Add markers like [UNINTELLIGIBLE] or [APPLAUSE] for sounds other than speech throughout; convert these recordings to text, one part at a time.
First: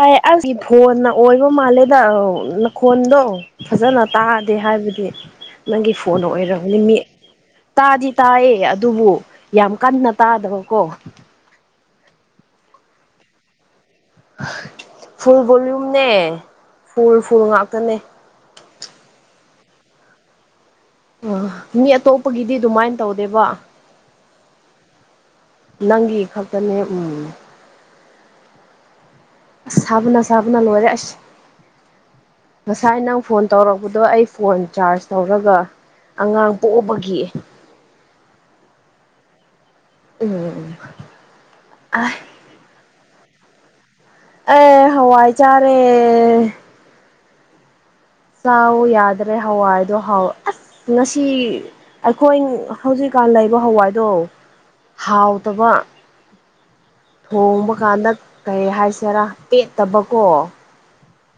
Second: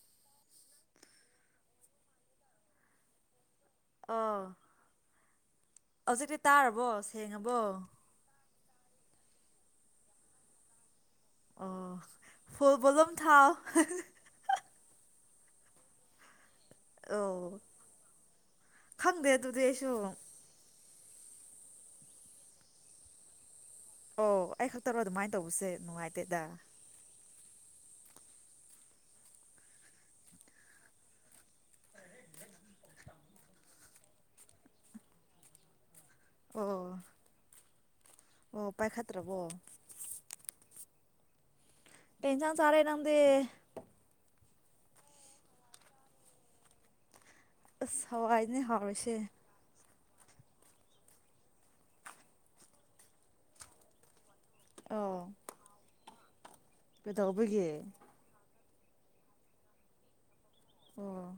ꯍꯥꯏ ꯑꯩꯒꯤ ꯐꯣꯟꯅ ꯑꯣꯏꯕ ꯃꯥꯜꯂꯦꯗ ꯅꯈꯣꯟꯗꯣ ꯐꯖꯅ ꯑꯣ ꯇꯥꯗꯦ ꯍꯥꯏꯕꯗꯤ ꯅꯪꯒꯤ ꯐꯣꯟꯗ ꯍꯧꯖꯤꯛꯇꯤ ꯑꯣꯏꯝꯔꯕꯅꯤ ꯇꯥꯔꯕꯣ ꯃꯤ ꯁꯦꯡꯉꯕꯣ ꯇꯥꯗꯤ ꯇꯥꯏꯌꯦ ꯑꯗꯨꯕꯨ ꯌꯥꯝ ꯀꯟꯅ ꯇꯥꯗꯕꯀꯣ ꯑꯣ ꯐꯜ ꯄꯣꯂꯝ ꯊꯥꯎ ꯐꯜꯕꯣꯎꯝꯅꯦ ꯐꯨꯜ ꯐꯨꯜ ꯑꯣ ꯉꯥꯛꯇꯅꯦ ꯗꯨꯗꯤ ꯑꯩꯁꯨ ꯑ ꯃꯤ ꯑꯇꯣꯞꯄꯒꯤꯗꯤ ꯑꯗꯨꯃꯥꯏ ꯇꯧꯗꯦꯕ ꯑꯣ ꯑꯩ ꯈꯛꯇꯔꯣ ꯑꯗꯨꯃꯥꯏ ꯅꯪꯒꯤ ꯈꯛꯇꯅꯦ ꯎꯝ ꯑꯁ ꯁꯥꯕꯅ ꯁꯥꯕꯅ ꯂꯣꯏꯔꯦ ꯑꯁ ꯉꯁꯥꯏ ꯅꯪ ꯐꯣꯟ ꯇꯧꯔꯛꯄꯗꯣ ꯑꯩ ꯐꯣꯟ ꯆꯥꯔꯖ ꯇꯧꯔꯒ ꯑꯉꯥꯡ ꯑꯣ ꯄꯣꯛꯑꯕꯒꯤ ꯑꯣ ꯄꯥꯏꯈꯠꯇ꯭ꯔꯕꯣ ꯎꯝ ꯑ ꯀꯩꯟꯁꯥꯡ ꯆꯥꯔꯦ ꯅꯝ ꯑꯦ ꯍꯋꯥꯏ ꯆꯥꯔꯦ ꯑꯁ ꯍꯋꯥꯏꯅꯦ ꯆꯥꯎ ꯍꯥꯎꯔꯤꯁꯦ ꯌꯥꯗ꯭ꯔꯦ ꯍꯋꯥꯏ ꯗꯣ ꯍꯥꯎ ꯑꯁ ꯉꯁꯤ ꯑꯈꯣꯏ ꯍꯧꯖꯤꯛꯀꯥꯟ ꯂꯩꯕ ꯍꯋꯥꯏꯗꯣ ꯑꯣ ꯍꯥꯎꯇꯕ ꯀꯩꯗꯧꯕꯒꯤ ꯊꯣꯡꯕ ꯀꯥꯟꯗ ꯀꯔꯤ ꯍꯥꯏꯁꯦꯔꯥ ꯄꯦꯠꯇꯕꯀꯣ ꯑꯣ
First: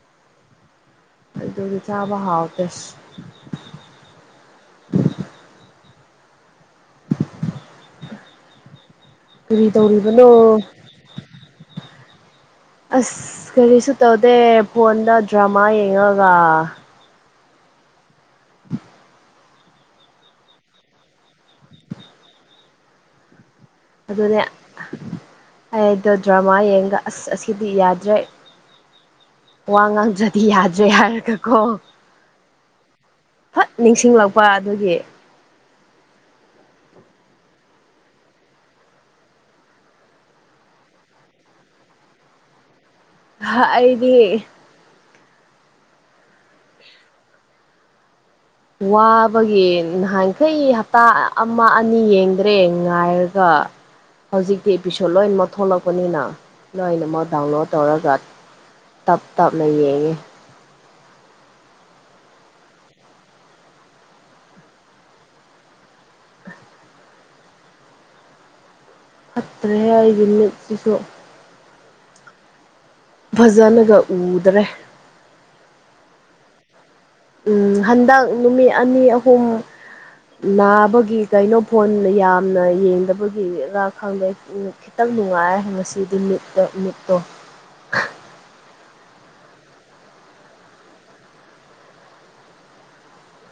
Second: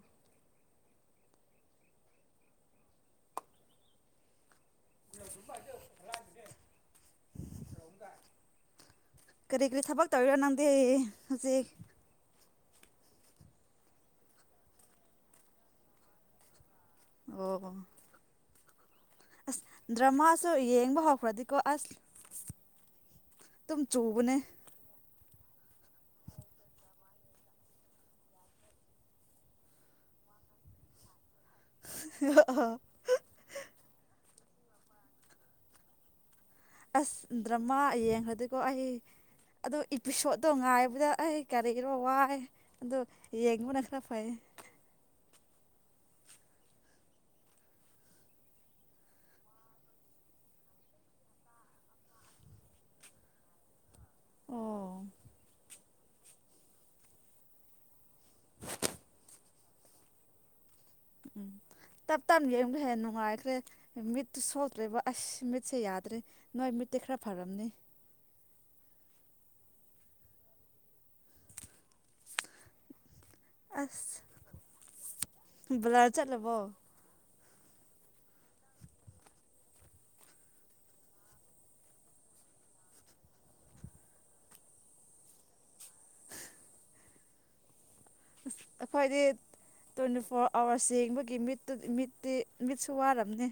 ꯑꯗꯨꯒꯤ ꯆꯥꯕ ꯍꯥꯎꯇꯦ ꯁ ꯦ [INAUDIBLE] ꯀꯔꯤ ꯀꯔꯤ ꯊꯕꯛ ꯇꯧꯔꯤꯔꯣ ꯅꯪꯗꯤ ꯍꯧꯖꯤꯛ ꯑꯁ ꯀꯔꯤꯁꯨ ꯇꯧꯗꯦ ꯐꯣꯟꯗ ꯗ꯭ꯔꯃꯥ ꯌꯦꯡꯉꯒ ꯑꯣ ꯎ [INAUDIBLE] ꯑꯁ ꯗ꯭ꯔꯃꯥꯁꯨ ꯌꯦꯡꯕ ꯍꯧꯈ꯭ꯔꯗꯤꯀꯣ ꯑꯁ ꯑꯗꯨꯝ ꯆꯨꯕꯅꯦ ꯑꯗꯨꯅꯦ ꯑꯩꯗꯣ ꯗ꯭ꯔꯃꯥ ꯌꯦꯡꯒ ꯑꯁ ꯑꯁꯤꯗꯤ ꯌꯥꯗ꯭ꯔꯦ ꯋꯥ ꯉꯥꯡꯗ꯭ꯔꯗꯤ ꯌꯥꯗ꯭ꯔꯦ ꯍꯥꯏꯔꯒ ꯑꯣ ꯐꯠ ꯅꯤꯡꯁꯤꯡꯂꯛ ꯄꯥ ꯑꯗꯨꯒꯤ ꯑꯁ ꯗ꯭ꯔꯃꯥ ꯌꯦꯡꯈ꯭ꯔꯗꯤꯀꯣ ꯑꯩ ꯑꯗꯣ ꯏꯄꯤꯁꯣꯠꯇꯣ ꯉꯥꯏꯕꯗ ꯑꯩ ꯀꯔꯤꯔꯣ ꯋꯥꯏ ꯑꯗꯣ ꯌꯦꯡꯕꯨꯅ ꯈꯔ ꯑꯩꯗꯤ ꯐꯩꯌꯦ ꯋꯥꯕꯒꯤ ꯅꯍꯥꯟꯈꯩ ꯍꯞꯇꯥ ꯑꯃ ꯑꯅꯤ ꯌꯦꯡꯗ꯭ꯔꯦ ꯉꯥꯏꯔꯒ ꯍꯧꯖꯤꯛꯇꯤ ꯑꯣ ꯏꯄꯤꯁꯣꯠ ꯂꯣꯏꯅꯃꯛ ꯊꯣꯛꯂꯛꯄꯅꯤꯅ ꯂꯣꯏꯅꯃꯛ ꯗꯥꯎꯟꯂꯣꯗ ꯇꯧꯔꯒ ꯇꯞ ꯇꯞꯅ ꯌꯦꯡꯉꯦ꯫ ꯎꯝ ꯇꯞ ꯇꯅ ꯌꯦꯡꯕꯗꯨ ꯍꯦꯟꯅ ꯅꯨꯡꯉꯥꯏꯈ꯭ꯔꯦ ꯃꯤꯠꯇꯨ ꯁꯣꯛꯇ꯭ꯔꯦꯕ ꯑꯁ ꯃꯤꯠꯁꯦ ꯌꯥꯗ꯭ꯔꯦ ꯅꯣꯏ ꯃꯤꯠ ꯇꯤ ꯈꯔꯥ ꯐꯔꯝꯅꯤ ꯐꯠꯇ꯭ꯔꯦꯍꯦ ꯑꯩꯒꯤ ꯃꯤꯠꯁꯤꯁꯨ ꯐꯖꯅꯒ ꯑꯁ ꯎꯗ꯭ꯔꯦ ꯕ꯭ꯂꯔ ꯆꯠꯂꯕꯣ ꯎꯝ ꯍꯟꯗꯛ ꯅꯨꯃꯤꯠ ꯑꯅꯤ ꯑꯍꯨꯝ ꯅꯥꯕꯒꯤ ꯀꯩꯅꯣ ꯐꯣꯟꯅ ꯌꯥꯝꯅ ꯌꯦꯡꯗꯕꯒꯤ ꯔ ꯈꯪꯗꯦ ꯈꯤꯇꯪ ꯅꯨꯡꯉꯥꯏ ꯉꯁꯤꯗꯤ ꯃꯤꯠꯇꯣ ꯃꯤꯠꯇꯣ ꯑꯁ ꯑꯈꯣꯏꯗꯤ꯫ ꯇ꯭ꯋꯦꯟꯇꯤ ꯐꯣꯔ ꯑꯋꯥꯔꯁ ꯌꯦꯡꯕꯒꯤ ꯃꯤꯠꯇꯨ ꯃꯤꯠꯇꯤ ꯃꯤꯠꯁꯨ ꯋꯥꯔꯝꯅꯤ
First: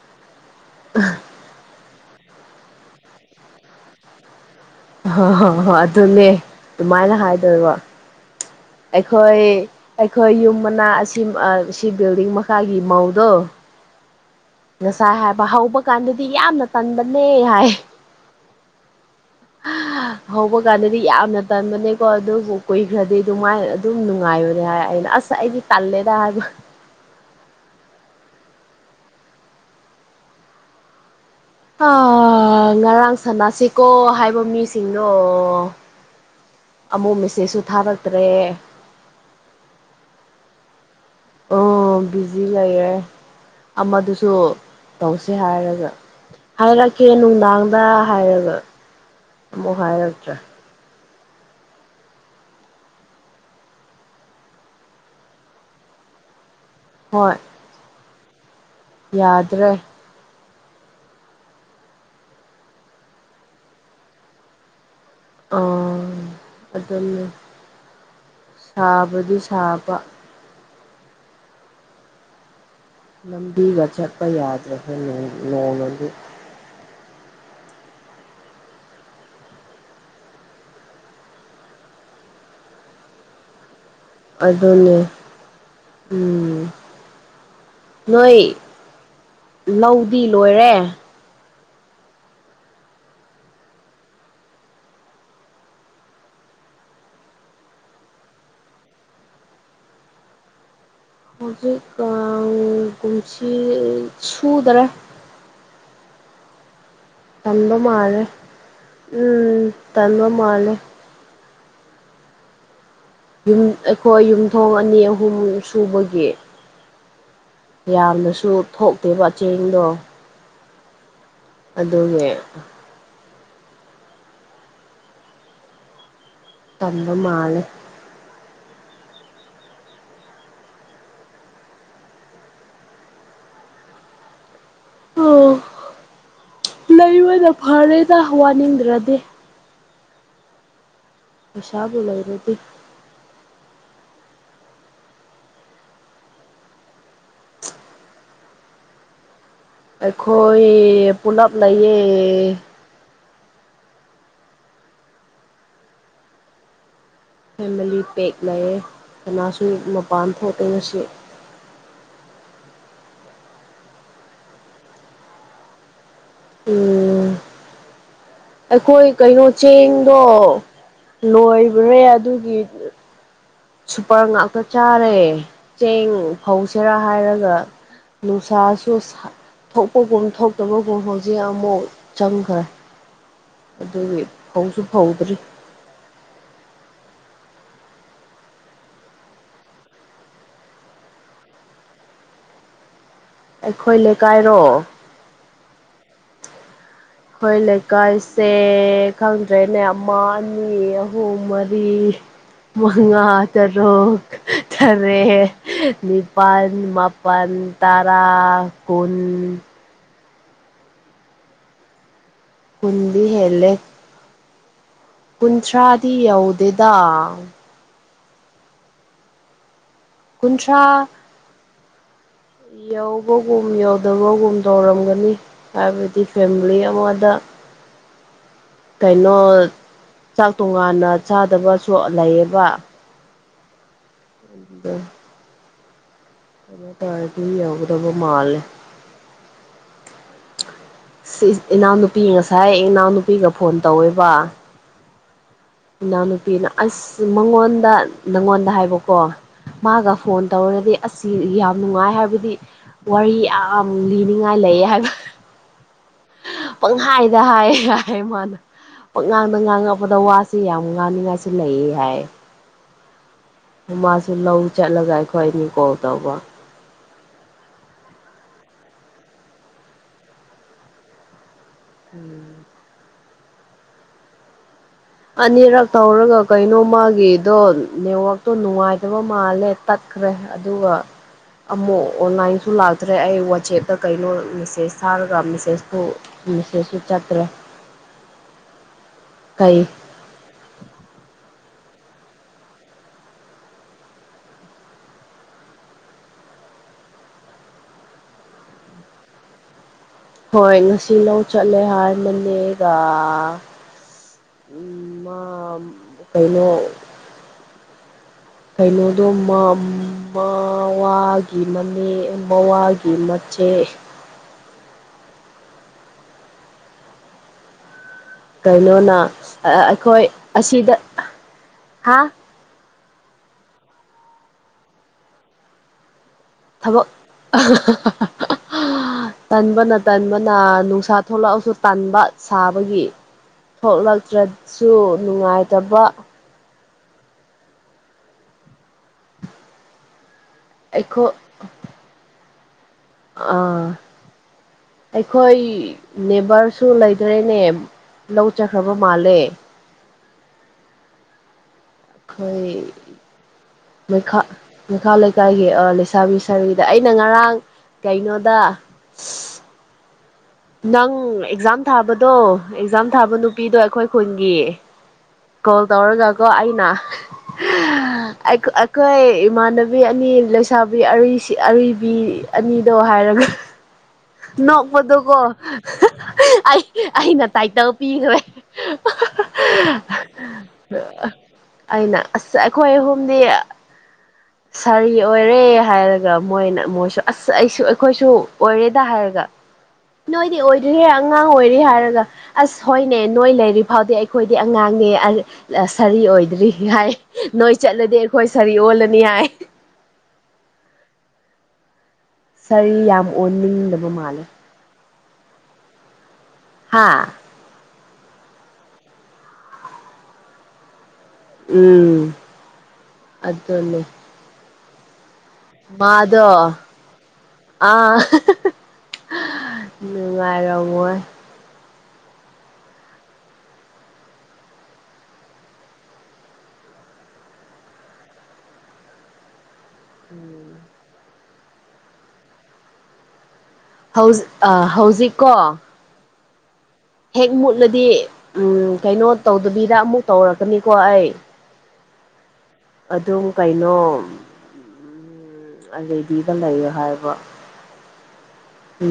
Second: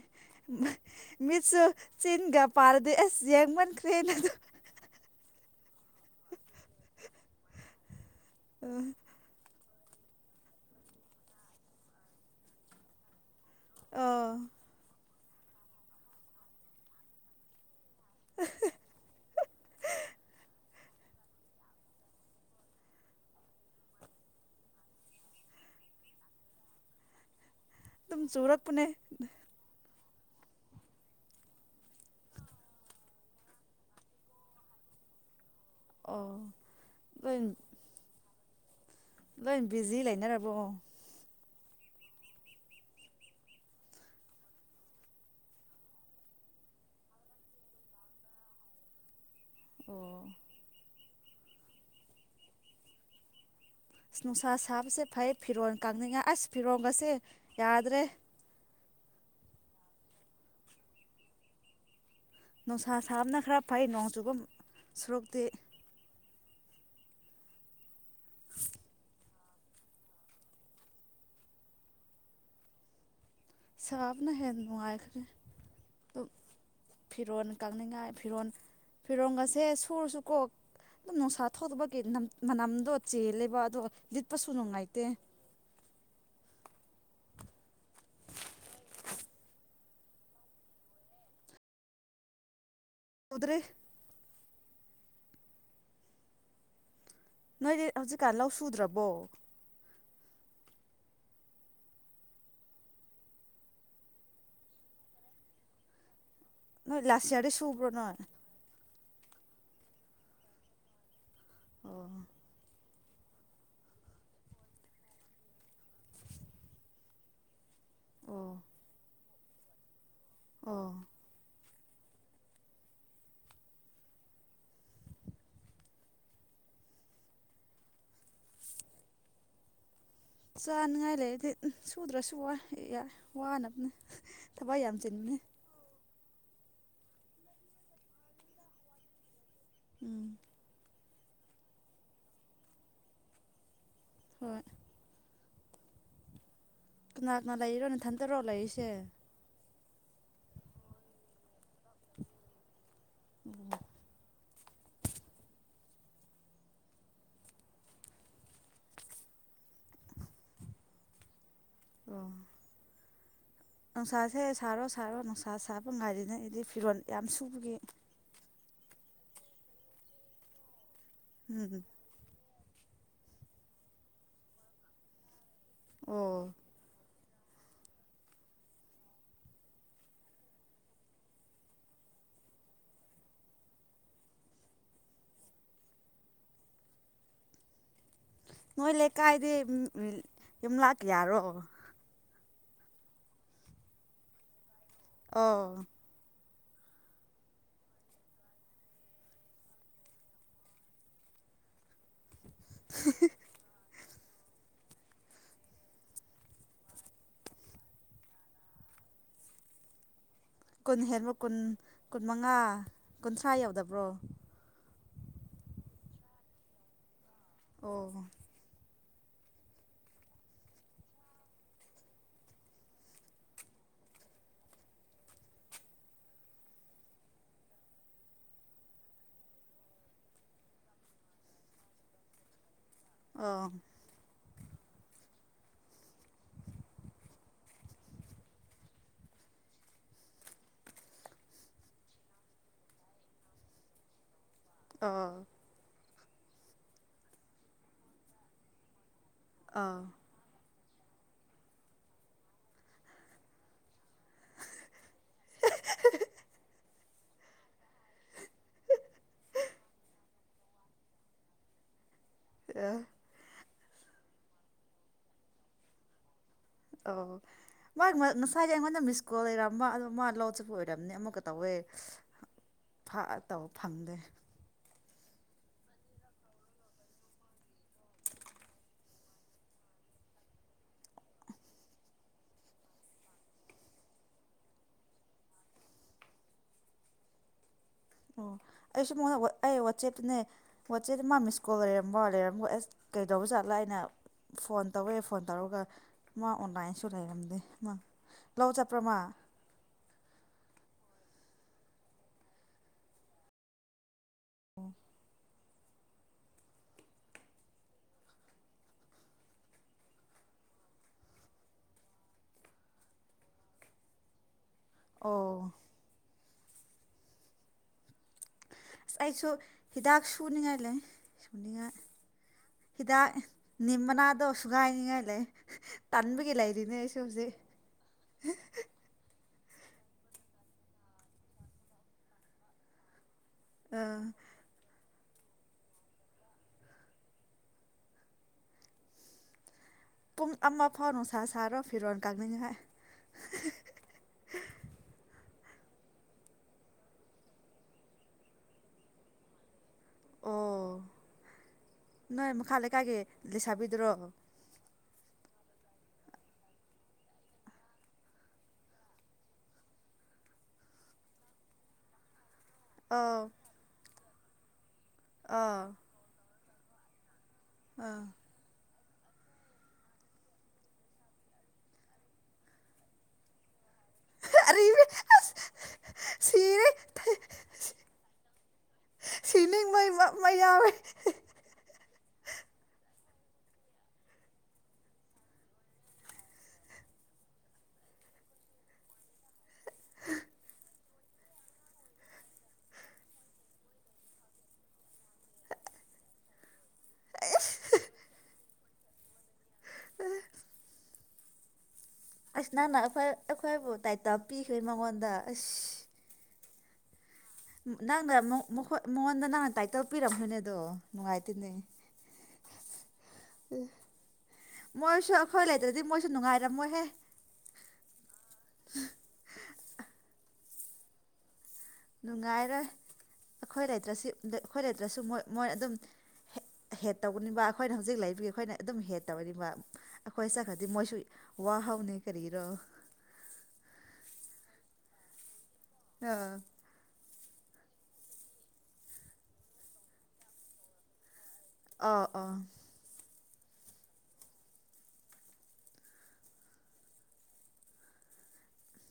ꯃꯤꯠꯁꯨ ꯆꯤꯟꯒ ꯄꯥꯔꯗꯤ ꯑꯁ ꯌꯦꯡꯃꯟꯈ꯭ꯔꯦꯅ ꯑꯗꯨ ꯑꯍꯥ ꯍ ꯍ ꯑꯗꯨꯅꯦ ꯑꯗꯨꯃꯥꯏꯅ ꯍꯥꯏꯗꯣꯏꯕ ꯑꯩꯈꯣꯏ ꯑꯩꯈꯣꯏ ꯌꯨꯝ ꯃꯅꯥ ꯑꯁꯤꯝ ꯑ ꯁꯤ ꯕꯤꯜꯗꯤꯡ ꯃꯈꯥꯒꯤ ꯃꯧꯗꯣ ꯑꯣ ꯉꯁꯥꯏ ꯍꯥꯏꯕ ꯍꯧꯕ ꯀꯥꯟꯗꯗꯤ ꯌꯥꯝꯅ ꯇꯟꯕꯅꯦ ꯍꯥꯏ ꯍꯛ ꯍꯧꯕ ꯀꯥꯟꯗꯗꯤ ꯌꯥꯝꯅ ꯇꯟꯕꯅꯦꯀꯣ ꯑꯗꯨꯕꯨ ꯀꯨꯏꯈ꯭ꯔꯗꯤ ꯑꯗꯨꯥꯏ ꯑꯗꯨꯝ ꯅꯨꯡꯉꯥꯏ ꯍꯥꯏꯅ ꯑꯁ ꯑꯩꯗꯤ ꯇꯜꯂꯦꯗ ꯍꯥꯏꯒ [UNINTELLIGIBLE] ꯁꯨꯔꯠ ꯄꯨꯅꯦ ꯑ ꯉꯔꯥꯡ ꯁꯥꯟꯅꯁꯤꯀꯣ ꯍꯥꯏꯕ ꯃꯤꯁꯤꯡꯗꯣ ꯑꯣ ꯑꯃꯨ ꯂꯣꯏ ꯃꯤꯁꯁꯨ ꯊꯥꯔꯛꯇ꯭ꯔꯦ ꯂꯣꯏ ꯕꯤꯖꯤ ꯂꯩꯅꯔꯕꯣ ꯑꯣ ꯕꯤꯖꯤ ꯂꯩꯔꯦ ꯑꯃꯗꯨꯁꯨ ꯇꯧꯁꯦ ꯍꯥꯏꯔꯒ ꯍꯥꯏꯔꯛꯀꯦ ꯅꯨꯡꯗꯥꯡꯗ ꯍꯥꯏꯔꯒ ꯑꯃꯨꯛ ꯍꯥꯏꯔꯛꯇ꯭ꯔꯦ ꯅꯨꯡꯁꯥ ꯁꯥꯕꯁꯦ ꯐꯩ ꯐꯤꯔꯣꯜ ꯀꯪꯅꯤꯡꯉ ꯑꯁ ꯐꯤꯔꯣꯜꯒꯁꯦ ꯍꯣꯏ ꯌꯥꯗ꯭ꯔꯦ ꯌꯥꯗ꯭ꯔꯦ ꯅꯨꯡꯁꯥ ꯁꯥꯕꯅ ꯈꯔ ꯐꯩ ꯅꯣꯡ ꯆꯨꯕ ꯁꯨꯔꯨꯛꯇꯤ ꯑꯗꯨꯅꯤ ꯁꯥꯕꯗꯤ ꯁꯥꯕ ꯂꯝꯕꯤꯒ ꯆꯠꯄ ꯁꯥꯕꯅ ꯍꯦꯟꯅ ꯌꯥꯗ꯭ꯔꯁꯨ ꯅꯨꯡꯉꯥꯏꯈ꯭ꯔꯦ ꯅꯣꯡ ꯑꯗꯨ ꯑꯗꯨꯝ ꯐꯤꯔꯣꯜ ꯀꯛꯅꯤꯡꯉꯥꯏ ꯐꯤꯔꯣꯜ ꯐꯤꯔꯣꯒꯁꯦ ꯁꯨꯔꯁꯨ ꯀꯣꯛ ꯑꯗꯨꯝ ꯅꯨꯡꯁꯥ ꯊꯣꯛꯇꯕꯒꯤ ꯃꯅꯝꯗꯣ ꯆꯦꯜꯂꯦꯕ ꯑꯗꯣ ꯂꯤꯠꯄꯁꯨ ꯑꯗꯨꯅꯦ ꯅꯨꯡꯉꯥꯏꯇꯦ ꯎꯝ ꯅꯣꯏ ꯂꯧꯗꯤ ꯂꯣꯏꯔꯦ ꯃꯗ꯭ꯔꯦ ꯅꯣꯏꯗꯤ ꯍꯧꯖꯤꯛꯀꯥꯟ ꯂꯧ ꯁꯨꯗ꯭ꯔꯕꯣ ꯍꯧꯖꯤꯛ ꯀꯟꯁꯤ ꯁꯨꯗꯔꯦ ꯅꯣꯏ ꯂꯁꯤꯌꯥꯔꯗꯤ ꯇꯟꯕ ꯁꯨꯕ꯭ꯔꯣ ꯅ ꯃꯥꯜꯂꯦ ꯎꯝ ꯇꯟꯃ ꯃꯥꯂꯦ ꯑꯣ ꯑꯩꯈꯣꯏ ꯌꯨꯝꯊꯣꯡ ꯑꯅꯤ ꯑꯍꯨꯝ ꯁꯨꯕꯒꯤ ꯌꯥꯝꯅꯁꯨ ꯑꯣ ꯊꯣꯛꯇꯦꯕ ꯆꯦꯡꯗꯣ ꯑ ꯑꯗꯨꯅꯦ ꯇꯝꯕ ꯃꯥꯥꯂ ꯆꯥꯅꯤꯡꯉꯥꯏ ꯂꯩꯗꯤ ꯁꯨꯗ꯭ꯔꯁꯨ ꯋꯥꯅꯕꯅꯦ ꯊꯋꯥꯏ ꯌꯥꯝ ꯆꯟꯕꯅꯦ ꯂꯩꯕꯗ ꯐꯔꯦꯗ ꯋꯥꯅꯤꯡꯗ꯭ꯔꯗꯤ ꯎꯝ ꯑꯣꯁꯥꯕꯨꯣꯂ ꯔꯗꯤ ꯍꯣꯏ ꯀꯅꯥ ꯀꯅꯥ ꯂꯩꯔꯣꯅꯦ ꯊꯟꯗꯔꯣ ꯂꯩꯔꯤꯁꯦ ꯑꯩꯈꯣꯏ ꯄꯨꯂꯞ ꯂꯩꯌꯦ ꯎ ꯐꯦꯃꯤꯂꯤ ꯄꯦꯛ ꯂꯩꯌꯦꯦ ꯀꯅꯥꯁꯨ ꯃꯄꯥꯟ ꯊꯣꯛꯇꯣꯏꯅ ꯁꯤ ꯑ ꯅꯨꯡꯁꯥꯁꯦ ꯁꯥꯔꯣ ꯁꯥꯔꯣ ꯅꯨꯡꯁꯥ ꯁꯥꯕ ꯉꯥꯏꯔꯤꯅ ꯑꯩꯗꯤ ꯐꯤꯔꯣꯜ ꯌꯥꯝ ꯎꯝ ꯁꯨꯕꯒꯤ ꯑꯩꯈꯣꯏ ꯀꯩꯅꯣ ꯆꯦꯡꯗꯣ ꯎꯝ ꯂꯣꯏꯕ꯭ꯔꯦ ꯑꯗꯨꯒꯤ ꯁꯨꯄꯔ ꯉꯥꯛꯇ ꯆꯥꯔꯦ ꯆꯦꯡ ꯑꯣ ꯐꯧꯁꯤꯦꯔꯥ ꯍꯥꯏꯔꯒ ꯅꯨꯡꯁꯥꯁꯨ ꯊꯣꯛꯄꯒꯨꯝ ꯊꯣꯛꯇꯕꯒꯨꯝ ꯍꯧꯖꯤꯛ ꯑꯃꯨꯛ ꯆꯪꯈ꯭ꯔꯦ ꯑꯗꯨꯒꯤ ꯐꯧꯁꯨ ꯐꯧꯗ꯭ꯔꯤ ꯅꯣꯏ ꯂꯩꯀꯥꯏꯗꯤ ꯌꯨꯝ ꯂꯥꯛꯀ ꯌꯥꯔꯣ ꯑꯩꯈꯣꯏ ꯂꯩꯀꯥꯏꯔꯣ ꯑꯣꯥ ꯑꯩꯈꯣꯏ ꯂꯩꯀꯥꯏꯁꯦ ꯈꯪꯗ꯭ꯔꯦꯅꯦ ꯑꯃ ꯑꯅꯤ ꯑꯍꯨꯝ ꯃꯔꯤ ꯃꯉ ꯇꯔꯣ [UNINTELLIGIBLE] ꯇꯔꯦ ꯅꯤꯄꯥꯜ ꯃꯥꯄꯜ ꯇꯔꯥ ꯀꯨꯟ ꯀꯨꯟ ꯍꯦꯟꯕ꯭ꯔꯣ ꯀꯨꯟ ꯀꯨꯟ ꯃꯉꯥ ꯀꯨꯟꯗꯤ ꯀꯨꯟꯊ꯭ꯔꯥ ꯍꯦꯜꯂꯦ ꯌꯧꯗꯕ꯭ꯔꯣ ꯀꯨꯟꯊ꯭ꯔꯥꯗꯤ ꯌꯧꯗꯦꯗ ꯑꯣ ꯀꯨꯟꯊ꯭ꯔꯥ [UNINTELLIGIBLE] ꯌꯧꯕꯒꯨꯝ ꯌꯧꯗꯕꯒꯨꯝ ꯇꯧꯔꯝꯒꯅꯤ ꯍꯥꯏꯕꯗꯤ ꯐꯦꯃꯤꯂꯤ ꯑꯃꯗ [UNINTELLIGIBLE] ꯀꯩꯅꯣ ꯆꯥꯛ ꯇꯣꯉꯥꯟꯅ ꯆꯥꯗꯕꯁꯨ ꯂꯩꯌꯦꯕ ꯑ ꯎꯗ ꯑꯣ ꯇꯔꯇ ꯎꯗ ꯃꯥꯂ ꯏꯅꯥꯎꯅꯨꯄꯤ ꯉꯁꯥꯏ ꯏꯅꯥꯎꯅꯨꯄꯤꯒ ꯐꯣꯟ ꯇꯧꯋꯦꯕ ꯑꯥ ꯏꯅꯥꯎꯅꯨꯄꯤꯅ ꯑꯁ ꯃꯉꯣꯟꯗ ꯅꯪꯉꯣꯟꯗ ꯍꯥꯏꯕꯀꯣ ꯑꯣ ꯃꯥꯒ ꯐꯣꯟ ꯇꯧꯔꯗꯤ ꯑꯁꯤ ꯌꯥꯝ ꯅꯨꯡꯉꯥꯏ ꯍꯥꯏꯕꯗꯤ ꯋꯥꯔꯤ ꯌꯥꯝ ꯂꯤꯅꯤꯡꯉꯥꯏ ꯂꯩ ꯍꯥꯏꯕ ꯪ ꯍꯥꯏꯗ ꯍꯥꯏ ꯍꯥꯏ ꯃꯥꯅ ꯄꯛ ꯉꯥꯡꯕ ꯉꯥꯡꯉꯛꯄꯗ ꯋꯥꯁꯤ ꯌꯥꯝ ꯉꯥꯡꯅꯤꯡꯉꯥꯏꯁꯨ ꯂꯩ ꯍꯥꯏ ꯑ ꯃꯥꯁꯨ ꯂꯧ ꯆꯠꯂꯒ ꯑꯩꯈꯣꯏ ꯑꯅꯤ ꯀꯣꯜ ꯇꯧꯕ ꯑꯣ ꯃꯥꯒꯤ ꯉꯁꯥꯏꯗꯤ ꯑꯩꯉꯣꯟꯗ ꯃꯤꯁꯀꯣꯜ ꯂꯩꯔꯃ ꯑꯗꯣ ꯃꯥ ꯂꯧꯁꯤꯕꯨ ꯑꯣꯏꯔꯝꯅꯦ ꯑꯃꯨꯛꯀ ꯇꯧꯋꯦ ꯎꯝ ꯐꯥ ꯇꯕ ꯐꯪꯗꯦ ꯑꯅꯤꯔꯛ ꯊꯧꯔꯒ ꯀꯩꯅꯣ ꯃꯥꯒꯤꯗꯣ ꯅꯦꯠꯋꯥꯛꯇꯣ ꯅꯨꯡꯉꯥꯏꯇꯕ ꯃꯥꯜꯂꯦ ꯇꯠ ꯈ꯭ꯔꯦ ꯑꯗꯨꯒ ꯑꯃꯨꯛ ꯑꯣꯟꯂꯥꯏꯟꯁꯨ ꯂꯥꯛꯇ꯭ꯔꯦ ꯑꯩ ꯋꯥꯆꯦꯞꯇ ꯀꯩꯅꯣ ꯃꯦꯁꯦꯖ ꯊꯥꯔꯒ ꯃꯦꯁꯦꯖꯇꯨ ꯁꯠꯁꯨ ꯆꯥꯠꯇ꯭ꯔꯦ ꯑꯣ ꯑꯩꯁꯨ ꯃꯗ ꯑꯩ ꯋꯥꯆꯦꯞꯅꯦ ꯋꯥꯆꯦꯞ ꯃꯥ ꯃꯤꯁ ꯀꯣꯜ ꯂꯩꯔꯝꯝꯕꯣ ꯂꯩꯔꯝꯃꯣ ꯑꯦꯁ ꯀꯩꯗꯧꯕ ꯆꯠꯂꯥ ꯑꯩꯅ ꯐꯣꯟ ꯇꯧꯋꯦ ꯐꯣꯟ ꯇꯧꯔꯒ ꯃꯥ ꯑꯣꯟꯂꯥꯏꯟꯁꯨ ꯂꯩꯔꯝꯗꯦ ꯃꯥ ꯂꯧꯥꯎꯆꯄ꯭ꯔꯃ ꯍꯣꯏ ꯉꯁꯤ ꯂꯧ ꯆꯠꯂꯦ ꯍꯥꯏꯔꯃꯅꯦꯒ ꯃ ꯀꯩꯅꯣ ꯀꯩꯅꯣꯗꯣꯒꯤ ꯃ ꯃꯋꯥꯒꯤ [UNINTELLIGIBLE] ꯑꯣ ꯀꯩꯅꯣꯅ ꯑꯁ ꯑꯩꯁꯨ ꯑꯩꯈꯣꯏ ꯍꯤꯗꯥꯛ ꯁꯨꯅꯤꯡꯉꯥꯏ ꯑꯁꯤꯗ ꯂꯩ ꯁꯨꯅꯤꯡꯉꯥꯏ ꯍꯥ ꯍꯤꯗꯥꯛ ꯅꯤꯃꯅꯥꯗꯣ ꯁꯨꯒꯥꯏꯅꯤꯡꯉꯥꯏ ꯂꯩ ꯇꯥꯟꯕꯕꯒꯤ ꯂꯩꯥꯏꯔꯤꯅꯦ ꯊꯕꯛ ꯑꯩꯁꯨꯁꯦ ꯇꯟꯕꯅ ꯇꯟꯕꯅ ꯅꯨꯡꯁꯥ ꯊꯣꯛꯂꯛꯑꯁꯨ ꯇꯟꯕ ꯁꯥꯕꯒꯤ ꯑꯥ ꯊꯣꯛꯂꯛꯇ꯭ꯔꯁꯨ ꯅꯨꯡꯉꯥꯏꯇꯕ ꯄꯨꯡ ꯑꯃ ꯐꯥꯎ ꯅꯨꯡꯁꯥ ꯁꯥꯔꯣ ꯐꯤꯔꯣꯜ ꯀꯥꯅꯤꯡꯉꯉꯥꯏ ꯑ ꯑꯩꯈꯣꯏ ꯅꯦꯕꯔꯁꯨ ꯂꯩꯗꯔꯦꯅꯦ ꯂꯧ ꯆꯈ꯭ꯔꯕ ꯃꯥꯜꯂꯦ ꯑꯣ ꯅꯣꯏ ꯑꯩꯈꯣꯏ ꯃꯈꯥ ꯂꯩꯀꯥꯏꯒꯤ ꯂꯩꯁꯥꯕꯤꯗ꯭ꯔꯣ ꯃꯩꯈꯥ ꯃꯈꯥ ꯂꯩꯀꯥꯏꯒꯤ ꯂꯩꯁꯥꯕꯤꯁꯔꯤꯗ ꯑꯩꯅ ꯉꯔꯥꯡ ꯀꯩꯅꯣꯗ ꯅꯪ ꯑꯦꯛꯖꯥꯝ ꯊꯥꯕꯗꯣ ꯑꯦꯛꯖꯥꯝ ꯊꯥꯕ ꯑꯥꯎ ꯅꯨꯄꯤꯗꯣ ꯑꯩꯈꯣꯏ ꯈꯨꯟꯒꯤ ꯑꯥ ꯀꯣꯜ ꯇꯧꯔꯖꯒꯣ ꯑꯩꯅ ꯑꯥ ꯑꯩꯈꯣꯏ ꯏꯃꯥꯟꯅꯕꯤ ꯑꯅꯤ ꯂꯩꯁꯥꯕꯤ ꯑꯤ ꯑꯅꯤꯗꯣ ꯍꯥꯏꯔꯝꯃꯤ ꯑꯔꯤꯕ ꯅꯄꯗ ꯀꯣ ꯑꯁ ꯑꯩ ꯁꯤꯔꯦ ꯑꯩꯅ ꯇꯥꯏꯇꯜ ꯄꯤꯈ꯭ꯔꯦ ꯐꯤ ꯃ ꯌꯥꯎꯋꯦ ꯑꯩꯅ ꯑꯁ ꯑꯩꯈꯣꯏ ꯑꯍꯨꯝꯗꯤ [INAUDIBLE] ꯁꯥꯔꯤ ꯑꯣꯏꯔꯦ ꯍꯥꯏꯔꯒ ꯃꯣꯏꯅ ꯃꯣꯏꯁꯨ ꯑꯁ ꯑꯩꯁꯨ ꯑꯩꯈꯣꯏꯁꯨ ꯑꯣꯏꯔꯦꯗ ꯍꯥꯏꯔꯒ ꯅꯣꯏꯗꯤ ꯑꯣꯏꯗ꯭ꯔꯤꯍ ꯑꯉꯥꯡ ꯑꯣꯏꯔꯤ ꯍꯥꯏꯔꯒ ꯑꯁ ꯍꯣꯏꯅꯦ ꯅꯣꯏ ꯂꯩꯔꯤ ꯐꯥꯎꯗꯤ ꯑꯩꯈꯣꯏꯗꯤ ꯑꯉꯥꯡ ꯁꯥꯔꯤ ꯑꯣꯏꯗ꯭ꯔꯤ ꯍꯥꯏ ꯅꯣꯏ ꯆꯠꯂꯗꯤ ꯑꯩꯈꯣꯏ ꯁꯥꯔꯤ ꯑꯣꯜꯂꯅꯤ ꯍꯥꯏ ꯑ ꯑꯁ ꯁꯥꯔꯤ ꯅꯪꯅ ꯑꯩꯈꯣꯏ ꯌꯥꯝ ꯑꯩꯈꯣꯏꯕꯨ ꯑꯣꯟꯅꯤꯡꯗꯕ ꯇꯥꯏꯇ ꯃꯥꯜꯂꯦ ꯄꯤꯈ꯭ꯔꯦ ꯃꯉꯣꯟꯗ ꯑꯁ ꯍꯥꯥ ꯅꯪꯅ ꯃꯉꯣꯟꯗ ꯅꯪꯅ ꯇꯥꯏꯇꯜ ꯄꯤꯔꯝꯕꯅꯦ ꯑꯗꯣ ꯅꯨꯡꯉꯥꯏꯇꯦꯅꯦ ꯎꯝ ꯑꯗꯨꯗꯂꯦ ꯃꯣꯏꯁ ꯃꯥꯗꯣ ꯑꯥ ꯅꯨꯡꯉꯥꯏꯔꯃꯣꯏ ꯅꯨꯡꯉꯥꯏꯔꯣꯏ ꯑꯩꯈꯣꯏ ꯂꯩꯇ꯭ꯔꯁꯨ ꯑꯩꯈꯣꯏ ꯂꯩꯇ꯭ꯔꯁꯨꯣꯏ ꯃꯣꯏ ꯑꯗꯨꯝ ꯍꯦꯠ ꯇꯧꯕꯅꯤꯕ ꯑꯩꯈꯣꯏꯅ ꯍꯧꯖꯤꯛ ꯂꯩꯔꯤꯕꯒꯤ ꯑꯩꯈꯣꯏꯅ ꯑꯗꯨꯝ ꯍꯦꯠ ꯇꯧꯅꯤꯕ ꯑꯩꯈꯣꯏ ꯆ ꯎꯝ ꯈꯗꯤ ꯃꯣꯏꯁꯨ ꯋꯥ ꯍꯧꯥꯎꯅꯤ ꯀꯔꯤꯔꯣ ꯍꯧꯖꯤ ꯑ ꯍꯧꯖꯤꯛꯀꯣ ꯑꯥ ꯍꯦꯛ ꯃꯨꯠꯂꯗꯤ ꯎ ꯀꯩꯅꯣ ꯇꯧꯗꯕꯤꯗ ꯑꯃꯨꯛ ꯇꯧꯔꯛꯀꯅꯤꯀꯣ ꯑꯩ ꯑ ꯑꯥ ꯑꯗꯨꯝ ꯀꯩꯅꯣ ꯎ ꯑꯗꯨꯗꯩꯗꯤꯕ ꯂꯩꯌꯣ ꯍꯥꯏꯕ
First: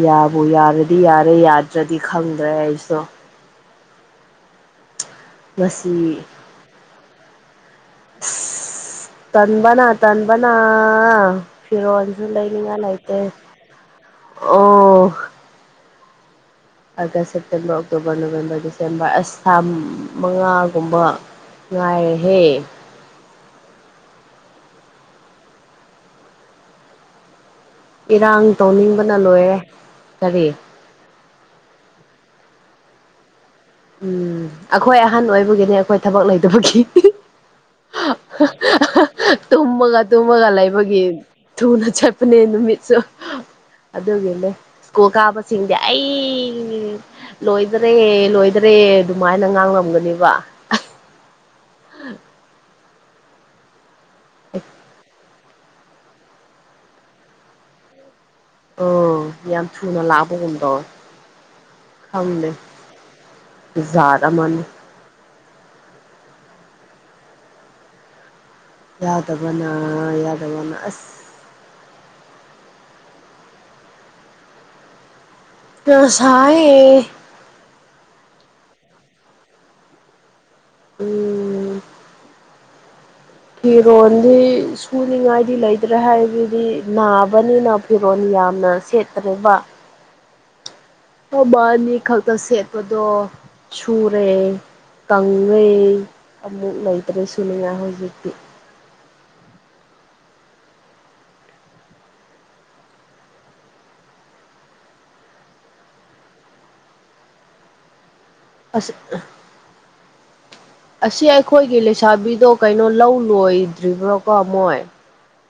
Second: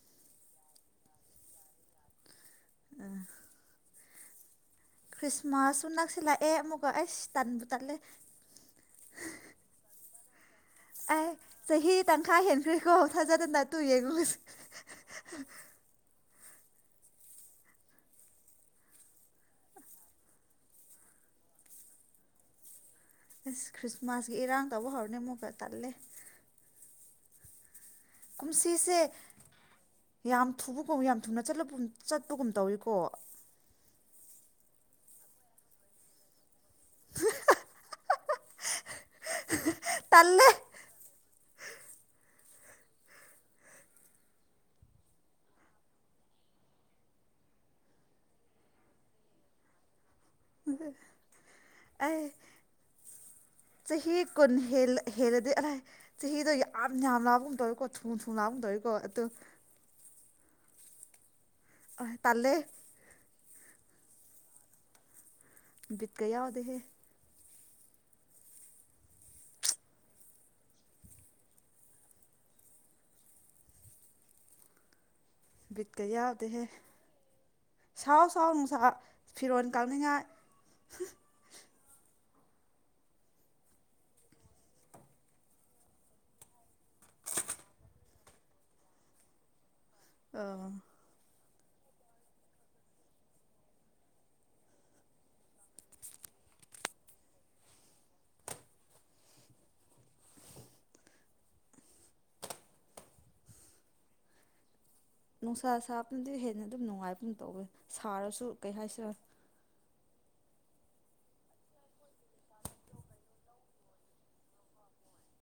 ꯌꯥꯕꯨ ꯌꯥꯔꯗꯤ ꯌꯥꯔꯦ ꯌꯥꯗ꯭ꯔꯗꯤ ꯈꯪꯗ꯭ꯔꯦ ꯑꯩꯁꯨ ꯈ꯭ꯔꯤꯁꯃꯥꯁꯁꯨ ꯉꯁꯤ ꯅꯛꯁꯤꯜꯂꯥꯛꯑꯦ ꯑꯃꯨꯛꯀ ꯑꯩ ꯇꯟꯕꯨ ꯇꯠꯂꯦ ꯑꯁ ꯇꯟꯕꯅ ꯇꯟꯕꯅ ꯑꯦ ꯆꯍꯤ ꯐꯤꯔꯣꯜꯁꯨ ꯇꯪꯈꯥꯏ ꯂꯩꯅꯤꯡꯉꯥꯏ ꯍꯦꯟꯈ꯭ꯔꯦꯀꯣ ꯂꯩꯇꯦ ꯊꯥꯖꯗꯅꯠꯇꯨ ꯌꯦꯡꯂꯡꯨꯁꯦ [INAUDIBLE] ꯑꯣ August September October November December ꯑꯁꯥ ꯃꯉꯥꯒꯨꯝꯕ ꯅꯨꯡꯥꯏ ꯍꯦ ꯑꯁ ꯈ꯭ꯔꯤꯁꯃꯥꯁꯀꯤ ꯏꯔꯥꯡꯗꯕꯨ ꯍꯧꯔꯅꯤ ꯑꯃꯨꯛꯀ ꯇꯜꯂꯦ ꯏꯔꯥꯡ ꯀꯨꯝꯁꯤꯁꯦ ꯇꯧꯅꯤꯡꯕꯅ ꯂꯣꯏꯔꯦ ꯀꯔꯤ ꯊꯨꯅꯂ ꯆꯠꯄꯒꯨꯝ ꯇꯧꯏꯀꯣ ꯎꯝ ꯑꯩꯈꯣꯏ ꯑꯍꯟ ꯑꯣꯏꯕꯒꯤꯅꯤ ꯑꯩꯈꯣꯏ ꯊꯕꯛ ꯂꯩꯇꯕꯒꯤ ꯇꯨꯝꯃꯒ ꯇꯨꯝꯃꯒ ꯇꯜꯂꯦ ꯂꯩꯕꯒꯤ ꯊꯨꯅ ꯆꯦꯠꯄꯅꯦ ꯅꯨꯃꯤꯠꯁꯨ ꯑꯗꯨꯒꯤꯅꯦ ꯁ꯭ꯀꯨꯜ ꯀꯥꯕꯁꯤꯡꯗꯤ ꯑꯩ ꯂꯣꯏꯗꯔꯦ ꯂꯣꯏꯗꯔꯦ ꯑꯦ ꯑꯗꯨꯃꯥꯏꯅ ꯉꯥꯡꯂꯝꯒꯅꯤ ꯎ ꯎꯝ ꯆꯍꯤ ꯀꯨꯟ ꯍꯦꯜꯂꯗꯤ ꯑꯔꯥꯏ ꯆꯍꯤꯗꯣ ꯌꯥꯝ ꯌꯥꯝ ꯂꯕꯒ ꯇꯧꯋꯦꯀꯣꯠ ꯎꯝ ꯌꯥꯝ ꯊꯨꯅ ꯂꯥꯛꯕꯒꯨꯝꯗꯣ ꯇꯜꯂꯦ ꯈꯝꯅꯦꯖꯥꯔ ꯃꯅꯤꯅꯤ ꯕꯤꯀ ꯌꯥ ꯑꯣꯗꯍꯦ ꯌꯥꯗꯕꯅꯥ ꯌꯥꯎꯗꯕꯅ ꯑꯁ ꯕꯤꯠꯀ ꯇꯁꯌꯦ ꯑꯁꯥꯎ ꯅꯨꯡꯁꯥ ꯐꯤꯔꯣꯟꯜ ꯀꯥꯅꯤꯡꯉꯥꯏ ꯎꯝ ꯐꯤꯔꯣꯗꯤ ꯁꯨꯅꯤꯉꯥꯏꯗꯤ ꯂꯩꯇ꯭ꯔꯦ ꯍꯥꯏꯕꯗꯤ ꯅꯥꯕꯅꯤꯅ ꯐꯤꯔꯣꯜ ꯌꯥꯝꯅ ꯁꯦꯠꯇꯕ ꯑ ꯃꯕꯥ ꯑꯅꯤ ꯈꯛꯇ ꯁꯦꯠꯄꯗꯣ ꯁꯨꯔꯦ ꯇꯪꯉꯩ ꯑꯃꯨꯛ ꯂꯩꯇ꯭ꯔꯦꯁꯨꯨꯅꯤꯉꯥꯏ ꯍꯧꯖꯤꯛꯇꯤ ꯅꯨꯡꯁꯥ ꯁꯥꯕꯅꯗꯤ ꯍꯦꯟꯅ ꯑꯗꯨꯝ ꯅꯨꯡꯉꯥꯏꯕꯨꯝ ꯇꯧꯋꯦ ꯁꯥꯔꯁꯨ ꯀꯩ ꯑꯁ ꯍꯥꯏꯁꯤꯔ [INAUDIBLE] ꯑꯁꯤ ꯑꯩꯈꯣꯏꯒꯤ ꯂꯩꯁꯥꯕꯤꯗꯣ ꯀꯩꯅꯣ ꯂꯧ ꯂꯣꯏꯗ꯭ꯔꯤꯕ꯭ꯔꯣꯀꯣ ꯃꯣꯏ